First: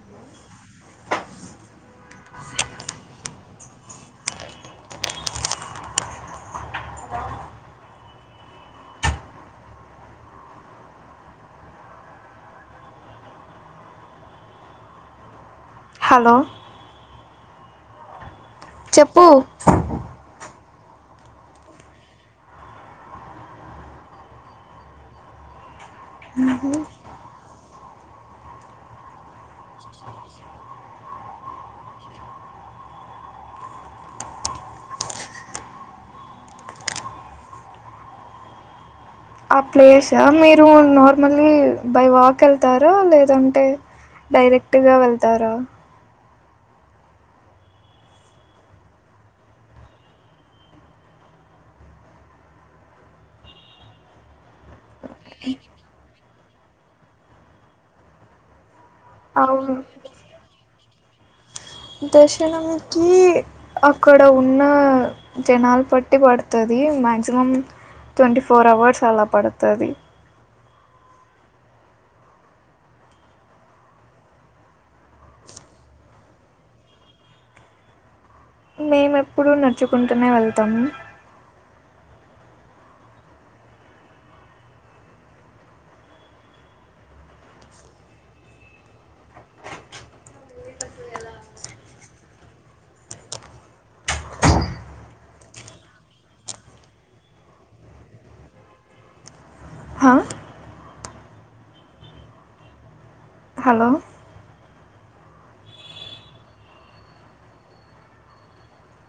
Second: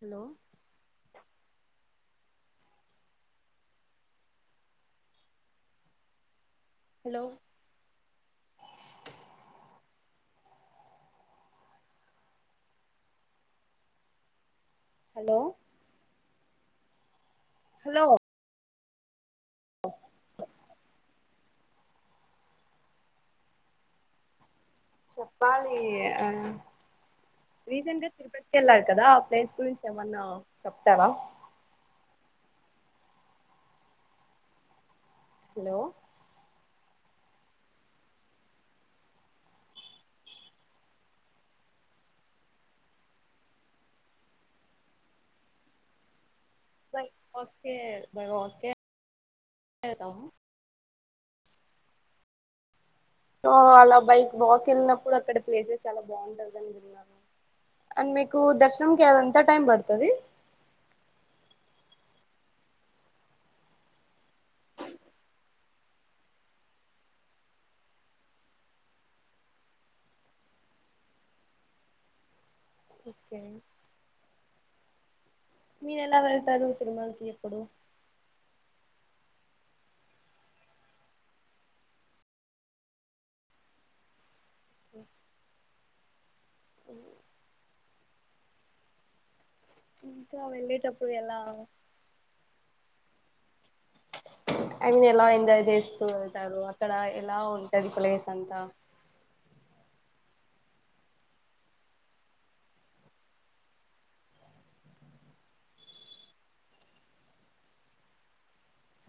Hello [unintelligible] [inaudible] hello hello hello hello చెప్పు ఓ [inaudible] చెప్పాలి ఆ రీసెంట్ గా తిరుపతికి వెళ్ళారు కదా ప్లేస్ గురించి ఏమన్నా చెప్తారా హలో ఆ ప్లేసా మీరు నార్మలీ బై వాక్ వెళ్తారా లేదంటే డైరెక్ట్గా వెళ్తారా బై వాక్ ఏ బై వాక్ ఏ ల్తామ్ సో అలా బైక్ వాక్ వెళ్ళినప్పుడు అక్కడ ప్లేసెస్ చాలా బాగుంటదనివీన్నాను అండ్ మీకు దర్ నంకెంత టైమ్ అవును పడుతది దర్శనంకి అక్కడ ఉన్న జనాలు పట్టి పడుతది మ్యాక్సిమం ట్వంటీ ఫోర్ అవర్స్ అలా పడుతది ఓకే మీరు ఎలా వెళ్తారు తిరుమలకి ఎప్పుడు ఎప్పుడు నడుచుకుంటూనే వెళ్తాము అ అ ఇంకా వెళ్ళేటప్పుడు ఎలా ఐ మీన్ ఎలా ఎంజాయ్ చేస్తూ వెళ్తారు అక్కడ ఎలా ఉంటది ప్లేస్ అంతా హా? హలో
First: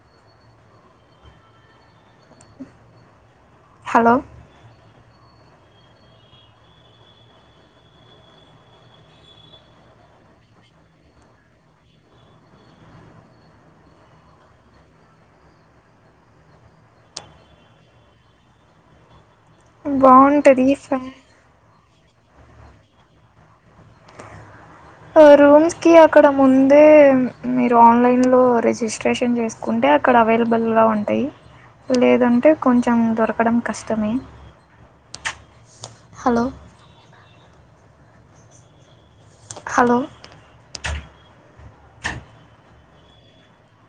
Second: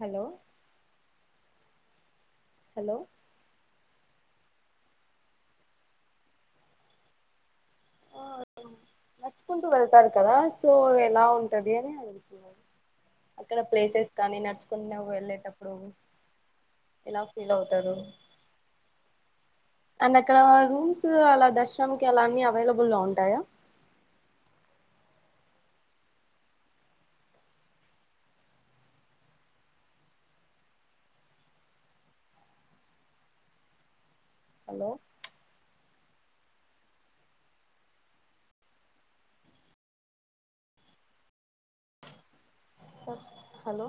హలో హలో హలో ఆ నడుచుకుంటూ వెళ్తారు కదా సో ఎలా ఉంటది అని అడుగుతున్నాను అక్కడ ప్లేసెస్ కానీ నడుచుకుంటూ వెళ్ళేటప్పుడు ఎలా ఫీల్ అవుతారు అండ్ అక్కడ బాగుంటుంది ఫ్యా రూమ్స్ అలా దష్ నం కేలా అన్ని అవైలబుల్లో ఉంటాయా ఆ రూమ్స్కి అక్కడ ముందే మీరు ఆన్లైన్లో రిజిస్ట్రేషన్ చేసుకుంటే అక్కడ అవైలబుల్గా ఉంటాయి లేదంటే కొంచెం దొరకడం కష్టమే hello hello hello sir hello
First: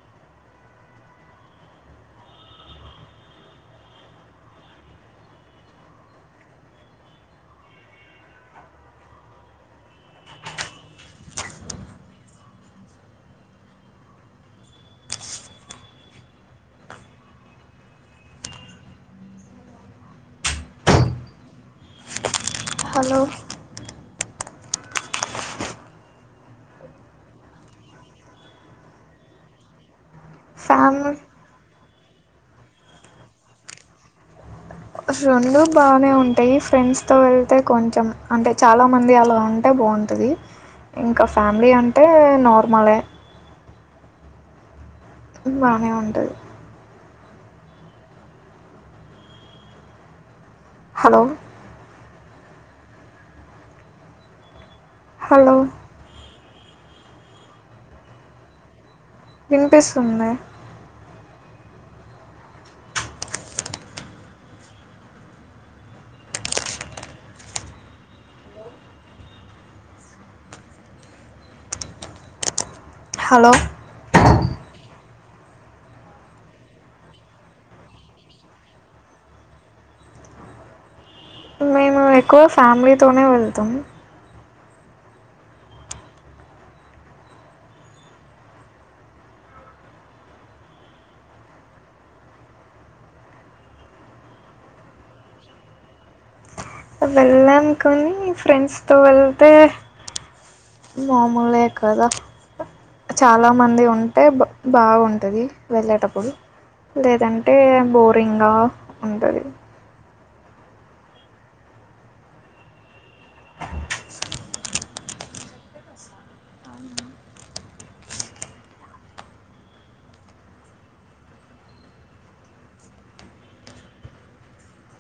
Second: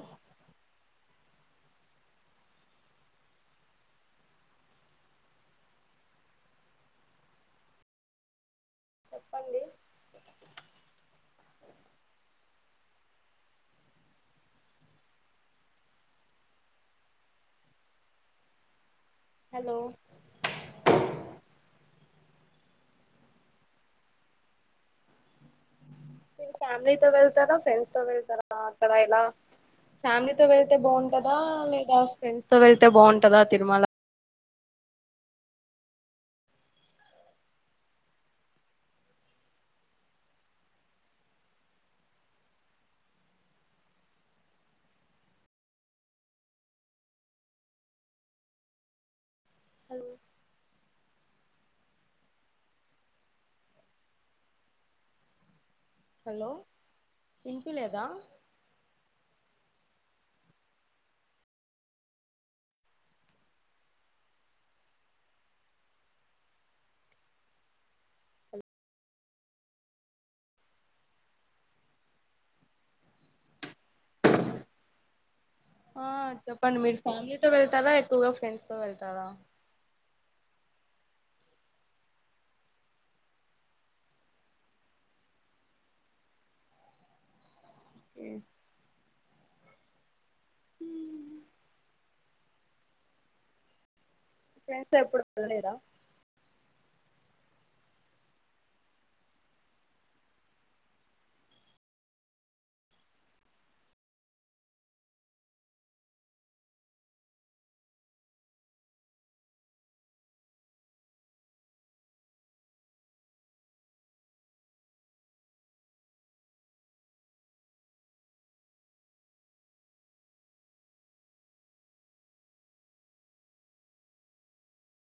చెప్పండి హలో హలో ఫ్యామిలీతో వెళ్తారా ఫ్రెండ్స్ తో వెళ్తారా అక్కడ ఏలా ఫ్యామిలీతో వెళ్తే ఫ్యామిలీ బాగుంటదా లేదా ఫ్రెండ్స్ తో వెళ్తే బాగుంటదా తిరుమల రెండు బానే ఉంటాయి ఫ్రెండ్స్తో వెళ్తే కొంచెం అంటే చాలామంది అలా ఉంటే బాగుంటుంది ఇంకా ఫ్యామిలీ అంటే నార్మలే బానే ఉంటది హలో హలో హలో హలో ఇనిపియి లేదా వినిపిస్తుంది మే హలో ఆ చెప్పండి మీరు ఫ్యామిలీతో వెళ్తారా ఎక్కువగా ఫ్రెండ్స్ తో వెళ్తారా మేము ఎక్కువ ఫ్యామిలీతోనే వెళ్తాం హ్ హ్ ఫ్రెండ్స్ తో ఎప్పుడు వెళ్ళలేదా వెళ్ళానుకని ఫ్రెండ్స్తో వెళ్తే మామూలే కదా చాలామంది ఉంటే బాగుంటుంది వెళ్ళేటప్పుడు లేదంటే బోరింగ్గా ఉంటది